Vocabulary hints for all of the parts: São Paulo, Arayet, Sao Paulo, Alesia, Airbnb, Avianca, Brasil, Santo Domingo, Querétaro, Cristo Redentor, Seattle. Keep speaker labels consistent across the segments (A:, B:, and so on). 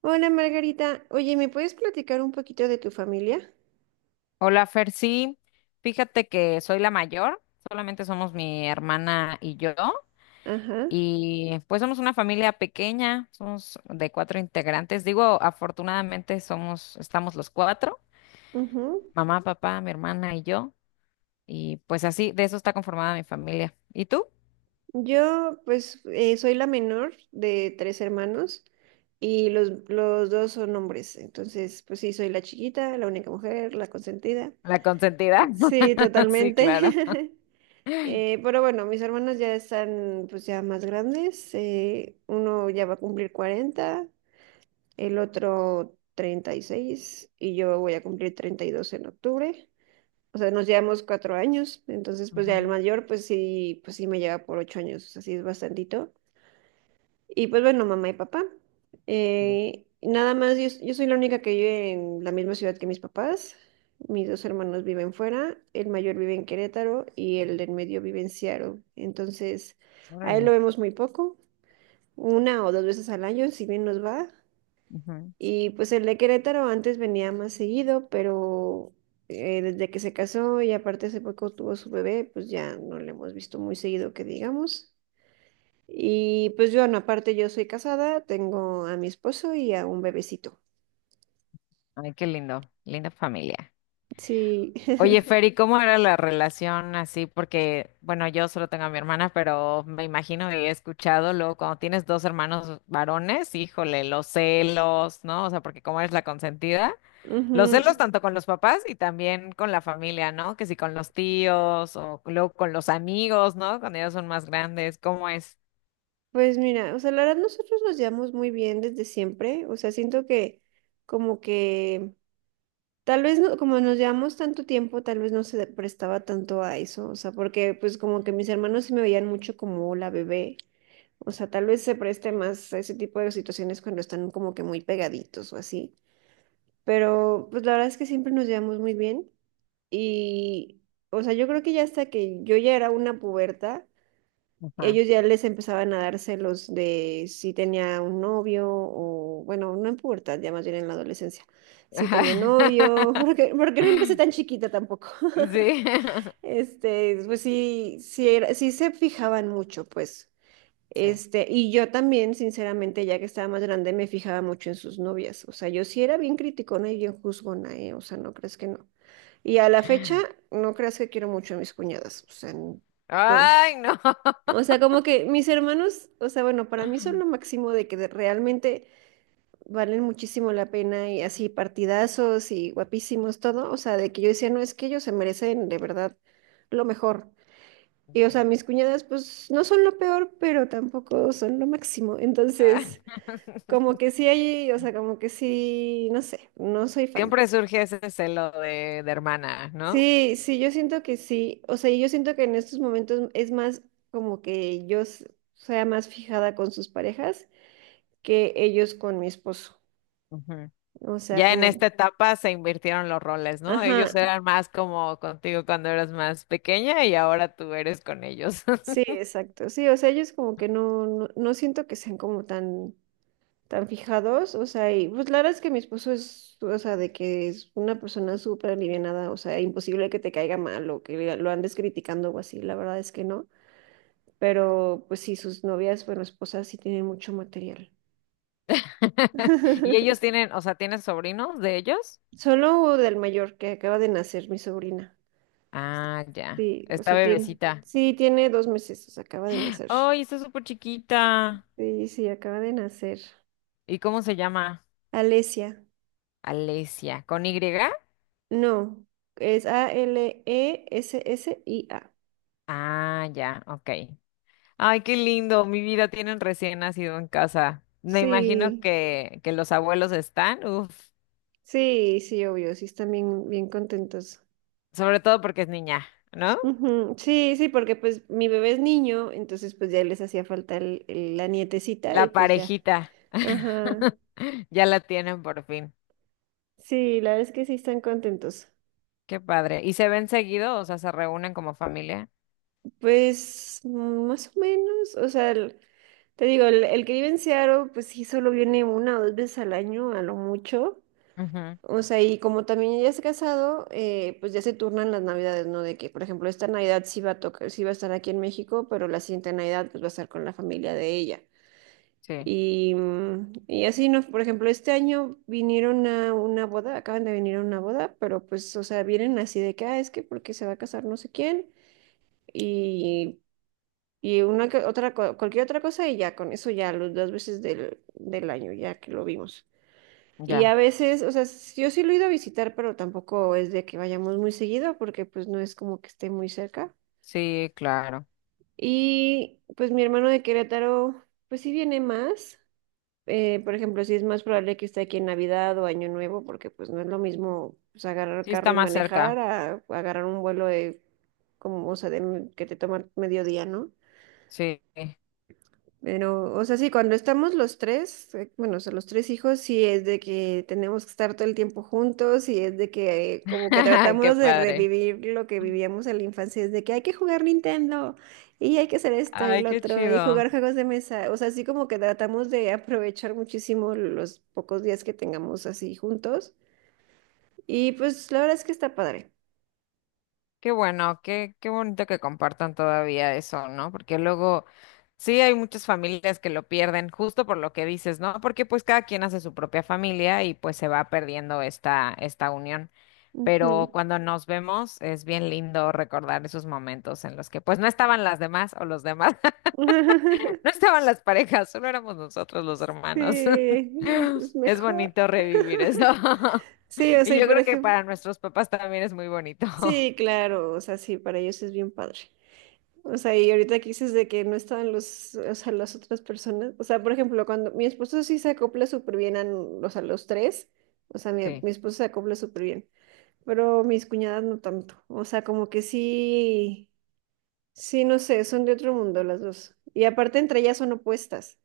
A: Hola Margarita, oye, ¿me puedes platicar un poquito de tu familia?
B: Hola, Fer, sí, fíjate que soy la mayor, solamente somos mi hermana y yo,
A: Ajá,
B: y pues somos una familia pequeña, somos de cuatro integrantes. Digo, afortunadamente somos, estamos los cuatro,
A: ujú.
B: mamá, papá, mi hermana y yo, y pues así, de eso está conformada mi familia. ¿Y tú?
A: Yo pues soy la menor de tres hermanos y los dos son hombres, entonces pues sí, soy la chiquita, la única mujer, la consentida.
B: La consentida.
A: Sí,
B: Sí,
A: totalmente.
B: claro.
A: Pero bueno, mis hermanos ya están pues ya más grandes, uno ya va a cumplir 40, el otro 36 y yo voy a cumplir 32 en octubre. O sea, nos llevamos 4 años, entonces pues ya el
B: Ujú.
A: mayor pues sí me lleva por 8 años, o sea, sí es bastantito. Y pues bueno, mamá y papá. Nada más, yo soy la única que vive en la misma ciudad que mis papás. Mis dos hermanos viven fuera, el mayor vive en Querétaro y el del medio vive en Seattle. Entonces, a él
B: Órale.
A: lo vemos muy poco, una o dos veces al año, si bien nos va.
B: Ujú.
A: Y pues el de Querétaro antes venía más seguido, pero desde que se casó y aparte hace poco tuvo su bebé, pues ya no le hemos visto muy seguido que digamos. Y pues yo, no, aparte yo soy casada, tengo a mi esposo y a un bebecito.
B: Ay, qué lindo, linda familia.
A: Sí.
B: Oye, Fer, ¿y cómo era la relación así? Porque, bueno, yo solo tengo a mi hermana, pero me imagino y he escuchado luego cuando tienes dos hermanos varones, híjole, los celos, ¿no? O sea, porque como eres la consentida, los
A: Ujú.
B: celos tanto con los papás y también con la familia, ¿no? Que si con los tíos o luego con los amigos, ¿no? Cuando ellos son más grandes, ¿cómo es?
A: Pues mira, o sea, la verdad nosotros nos llevamos muy bien desde siempre, o sea, siento que como que Tal vez no- como nos llevamos tanto tiempo, tal vez no se prestaba tanto a eso, o sea, porque pues como que mis hermanos sí me veían mucho como la bebé, o sea, tal vez se preste más a ese tipo de situaciones cuando están como que muy pegaditos o así, pero pues la verdad es que siempre nos llevamos muy bien y, o sea, yo creo que ya hasta que yo ya era una puberta,
B: Ajá.
A: ellos ya les empezaban a dar celos de si tenía un novio o, bueno, no en pubertad, ya más bien en la adolescencia, si tenía novio, porque no empecé tan chiquita tampoco.
B: Sí.
A: Pues sí, sí, sí se fijaban mucho, pues.
B: Sí.
A: Y yo también, sinceramente, ya que estaba más grande, me fijaba mucho en sus novias. O sea, yo sí era bien criticona y bien juzgona, ¿eh? O sea, no crees que no. Y a la fecha, no creas que quiero mucho a mis cuñadas. O sea, no.
B: Ay, no.
A: O sea, como que mis hermanos, o sea, bueno, para mí son lo máximo de que realmente valen muchísimo la pena y así partidazos y guapísimos todo, o sea, de que yo decía, no, es que ellos se merecen de verdad lo mejor. Y o sea,
B: Sí.
A: mis cuñadas pues no son lo peor, pero tampoco son lo máximo.
B: Ah,
A: Entonces, como que sí hay, o sea, como que sí, no sé, no soy fan.
B: Siempre surge ese celo de hermana, ¿no?
A: Sí, sí, yo siento que sí, o sea, y yo siento que en estos momentos es más como que yo sea más fijada con sus parejas que ellos con mi esposo.
B: Ujú.
A: O sea,
B: Ya en esta
A: como,
B: etapa se invirtieron los roles, ¿no? Ellos
A: ajá,
B: eran más como contigo cuando eras más pequeña y ahora tú eres con ellos.
A: sí, exacto. Sí, o sea, ellos como que no siento que sean como tan fijados. O sea, y pues la verdad es que mi esposo es, o sea, de que es una persona súper alivianada, o sea, imposible que te caiga mal o que lo andes criticando o así, la verdad es que no. Pero pues sí, sus novias, bueno, esposas sí tienen mucho material.
B: Y ellos tienen, o sea, ¿tienes sobrinos de ellos?
A: Solo del mayor que acaba de nacer, mi sobrina.
B: Ah, ya.
A: Sí, o
B: Esta
A: sea, tiene,
B: bebecita.
A: sí, tiene 2 meses, o sea, acaba de nacer.
B: Ay, está súper chiquita.
A: Sí, sí, acaba de nacer.
B: ¿Y cómo se llama?
A: Alesia.
B: Alesia. ¿Con Y?
A: No, es Alessia.
B: Ah, ya, ok. Ay, qué lindo, mi vida tienen recién nacido en casa. Me imagino
A: Sí,
B: que los abuelos están, uf,
A: sí, sí, obvio, sí están bien, bien contentos.
B: sobre todo porque es niña, ¿no?
A: Ujú, sí, sí, porque pues mi bebé es niño, entonces pues ya les hacía falta la nietecita
B: La
A: y pues ya.
B: parejita.
A: Ajá.
B: Ya la tienen por fin.
A: Sí, la verdad es que sí están contentos.
B: Qué padre. ¿Y se ven seguido? O sea, se reúnen como familia.
A: Pues mm, más o menos, o sea, te digo, el que vive en Seattle, pues sí, solo viene una o dos veces al año, a lo mucho.
B: Ujú,
A: O sea, y como también ya es casado, pues ya se turnan las navidades, ¿no? De que, por ejemplo, esta Navidad sí va a tocar, sí va a estar aquí en México, pero la siguiente Navidad pues va a estar con la familia de ella.
B: sí,
A: Y así, ¿no? Por ejemplo, este año vinieron a una boda, acaban de venir a una boda, pero pues, o sea, vienen así de que, ah, es que porque se va a casar no sé quién, y, y una otra, cualquier otra cosa, y ya con eso ya, las dos veces del año, ya que lo vimos. Y a
B: ya.
A: veces, o sea, yo sí lo he ido a visitar, pero tampoco es de que vayamos muy seguido, porque pues no es como que esté muy cerca.
B: Sí, claro.
A: Y pues mi hermano de Querétaro, pues sí viene más. Por ejemplo, sí es más probable que esté aquí en Navidad o Año Nuevo, porque pues no es lo mismo pues, agarrar
B: Sí,
A: carro
B: está
A: y
B: más cerca.
A: manejar a agarrar un vuelo de, como, o sea, de, que te toma mediodía, ¿no?
B: Sí.
A: Pero, o sea, sí, cuando estamos los tres, bueno, o sea, los tres hijos, sí es de que tenemos que estar todo el tiempo juntos y es de que como que
B: Ay, qué
A: tratamos de
B: padre.
A: revivir lo que vivíamos en la infancia, es de que hay que jugar Nintendo y hay que hacer esto y
B: Ay,
A: lo
B: qué
A: otro y
B: chido.
A: jugar juegos de mesa, o sea, así como que tratamos de aprovechar muchísimo los pocos días que tengamos así juntos y pues la verdad es que está padre.
B: Qué bueno, qué, qué bonito que compartan todavía eso, ¿no? Porque luego sí hay muchas familias que lo pierden justo por lo que dices, ¿no? Porque pues cada quien hace su propia familia y pues se va perdiendo esta, esta unión. Pero
A: Ujú.
B: cuando nos vemos es bien lindo recordar esos momentos en los que pues no estaban las demás o los demás, no estaban las parejas, solo éramos nosotros los
A: Sí,
B: hermanos.
A: es
B: Es
A: mejor.
B: bonito revivir eso.
A: Sí, o
B: Y
A: sea, y
B: yo
A: por
B: creo que
A: ejemplo,
B: para nuestros papás también es muy bonito.
A: sí, claro, o sea, sí, para ellos es bien padre. O sea, y ahorita que dices de que no estaban los, o sea, las otras personas, o sea, por ejemplo, cuando mi esposo sí se acopla súper bien a, o sea, los tres, o sea, mi,
B: Sí.
A: mi esposo se acopla súper bien, pero mis cuñadas no tanto, o sea, como que sí, sí, no sé, son de otro mundo las dos. Y aparte entre ellas son opuestas,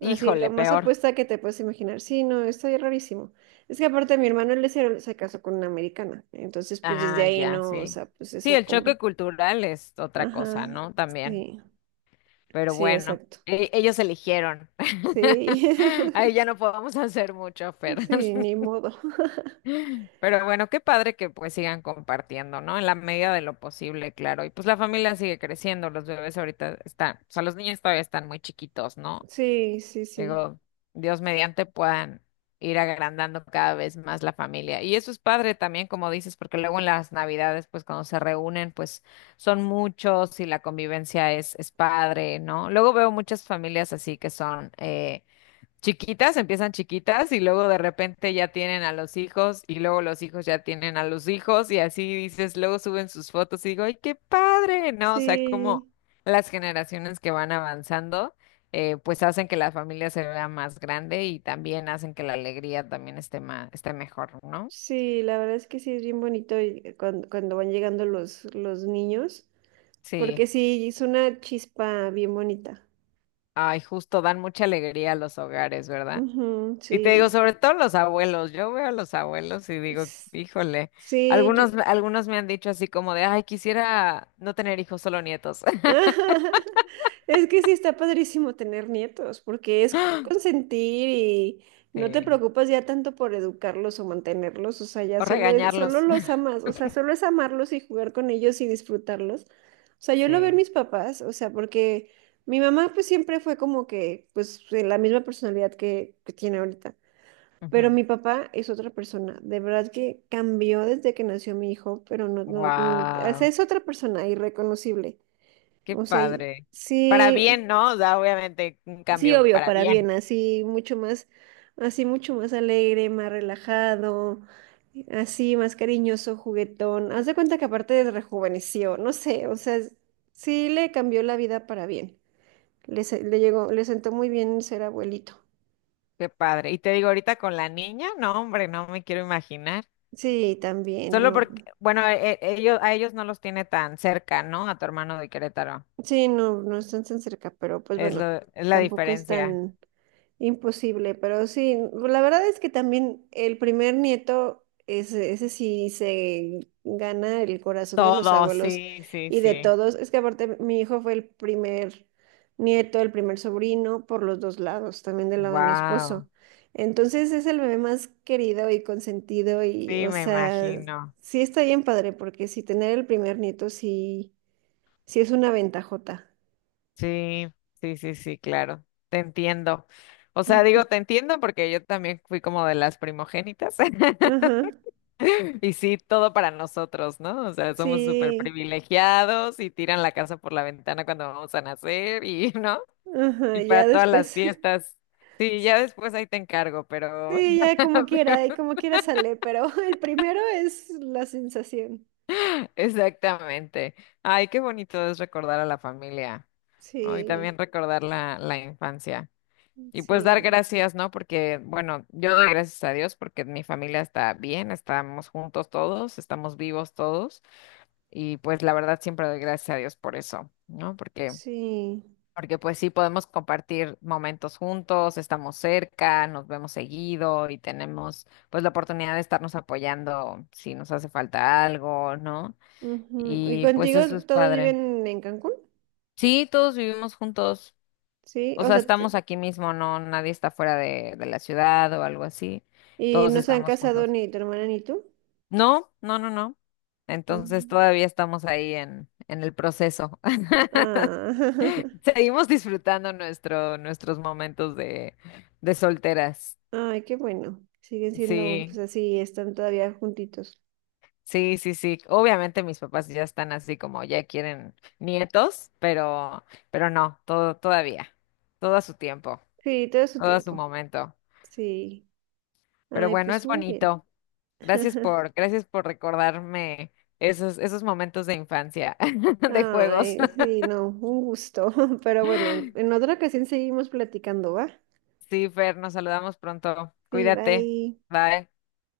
A: así, lo más
B: peor.
A: opuesta que te puedes imaginar, sí, no, está bien rarísimo. Es que aparte mi hermano él se casó con una americana, entonces pues desde
B: Ah,
A: ahí
B: ya,
A: no, o
B: sí.
A: sea, pues
B: Sí,
A: eso
B: el
A: como
B: choque cultural es otra cosa,
A: ajá,
B: ¿no? También.
A: sí,
B: Pero
A: sí,
B: bueno,
A: exacto.
B: ellos eligieron.
A: Sí,
B: Ahí ya no podemos hacer mucho, Fer.
A: sí, ni modo.
B: Pero bueno, qué padre que pues sigan compartiendo, ¿no? En la medida de lo posible, claro. Y pues la familia sigue creciendo, los bebés ahorita están, o sea, los niños todavía están muy chiquitos, ¿no?
A: Sí, sí, sí.
B: Digo, Dios mediante puedan ir agrandando cada vez más la familia. Y eso es padre también, como dices, porque luego en las navidades, pues cuando se reúnen, pues son muchos y la convivencia es padre, ¿no? Luego veo muchas familias así que son, chiquitas, empiezan chiquitas y luego de repente ya tienen a los hijos y luego los hijos ya tienen a los hijos y así dices, luego suben sus fotos y digo, ¡ay, qué padre! No, o sea, como
A: Sí,
B: las generaciones que van avanzando, pues hacen que la familia se vea más grande y también hacen que la alegría también esté más, esté mejor, ¿no?
A: sí, la verdad es que sí es bien bonito y cuando van llegando los niños,
B: Sí.
A: porque sí, es una chispa bien bonita.
B: Ay, justo dan mucha alegría a los hogares, ¿verdad?
A: Ujú,
B: Y te digo,
A: sí.
B: sobre todo los abuelos, yo veo a los abuelos y digo,
A: S-
B: híjole,
A: Sí,
B: algunos, algunos me han dicho así como de, ay, quisiera no tener hijos, solo nietos.
A: Ajá. Es que sí está padrísimo tener nietos, porque es consentir y no te
B: Sí.
A: preocupas ya tanto por educarlos o mantenerlos, o sea, ya
B: O
A: solo es, solo
B: regañarlos.
A: los amas, o sea, solo es amarlos y jugar con ellos y disfrutarlos. O sea, yo lo veo en
B: Sí.
A: mis papás, o sea, porque mi mamá pues siempre fue como que, pues, de la misma personalidad que tiene ahorita. Pero mi papá es otra persona, de verdad que cambió desde que nació mi hijo, pero no, no, o sea,
B: Wow,
A: es otra persona irreconocible.
B: qué
A: O sea,
B: padre. Para
A: sí,
B: bien, ¿no? O sea, obviamente un
A: sí,
B: cambio
A: obvio,
B: para
A: para
B: bien.
A: bien, así mucho más alegre, más relajado, así más cariñoso, juguetón. Haz de cuenta que aparte rejuveneció, no sé, o sea, sí le cambió la vida para bien. Le llegó, le sentó muy bien ser abuelito.
B: Qué padre. Y te digo, ahorita con la niña, no, hombre, no me quiero imaginar.
A: Sí, también,
B: Solo
A: no.
B: porque, bueno, ellos, a ellos no los tiene tan cerca, ¿no? A tu hermano de Querétaro.
A: Sí, no, no están tan cerca, pero pues
B: Es lo,
A: bueno,
B: es la
A: tampoco es
B: diferencia.
A: tan. Imposible, pero sí, la verdad es que también el primer nieto, ese sí se gana el corazón de los
B: Todo,
A: abuelos
B: sí, sí,
A: y de
B: sí.
A: todos. Es que aparte mi hijo fue el primer nieto, el primer sobrino por los dos lados, también del lado de mi esposo.
B: Wow.
A: Entonces es el bebé más querido y consentido y,
B: Sí,
A: o
B: me
A: sea,
B: imagino.
A: sí está bien padre porque si tener el primer nieto sí, sí es una ventajota.
B: Sí, sí, sí, sí, claro. Te entiendo. O sea, digo,
A: Ujú.
B: te entiendo porque yo también fui como de las primogénitas.
A: Ajá,
B: Y sí, todo para nosotros, ¿no? O sea, somos súper
A: sí,
B: privilegiados y tiran la casa por la ventana cuando vamos a nacer y, ¿no?
A: ajá,
B: Y para
A: ya
B: todas las
A: después.
B: fiestas. Sí, ya después ahí te encargo, pero,
A: Sí, ya como quiera, y como quiera sale, pero el primero es la sensación.
B: Exactamente. Ay, qué bonito es recordar a la familia, ¿no? Y
A: Sí,
B: también recordar la infancia. Y pues dar
A: sí,
B: gracias, ¿no? Porque, bueno, yo doy gracias a Dios porque mi familia está bien, estamos juntos todos, estamos vivos todos. Y pues la verdad siempre doy gracias a Dios por eso, ¿no? Porque,
A: sí.
B: porque pues sí podemos compartir momentos juntos, estamos cerca, nos vemos seguido y tenemos pues la oportunidad de estarnos apoyando si nos hace falta algo, ¿no?
A: Ujú. ¿Y
B: Y pues
A: contigo
B: eso es
A: todos
B: padre.
A: viven en Cancún?
B: Sí, todos vivimos juntos.
A: Sí,
B: O
A: o
B: sea,
A: sea,
B: estamos aquí mismo, no, nadie está fuera de la ciudad o algo así.
A: y
B: Todos
A: no se han
B: estamos
A: casado
B: juntos.
A: ni tu hermana ni tú.
B: No, no, no, no. Entonces
A: Ujú.
B: todavía estamos ahí en el proceso.
A: Ah,
B: Seguimos disfrutando nuestro, nuestros momentos de solteras.
A: ay, qué bueno. Siguen siendo, pues
B: Sí,
A: así, están todavía juntitos.
B: sí, sí, sí. Obviamente mis papás ya están así como ya quieren nietos, pero no, todo, todavía, todo a su tiempo.
A: Sí, todo su
B: Todo a su
A: tiempo.
B: momento.
A: Sí.
B: Pero
A: Ay,
B: bueno,
A: pues
B: es
A: muy bien.
B: bonito. Gracias por, gracias por recordarme esos, esos momentos de infancia, de juegos.
A: Ay, sí, no, un gusto. Pero bueno, en otra ocasión seguimos platicando, ¿va?
B: Sí, Fer, nos saludamos pronto.
A: Sí,
B: Cuídate.
A: bye.
B: Bye.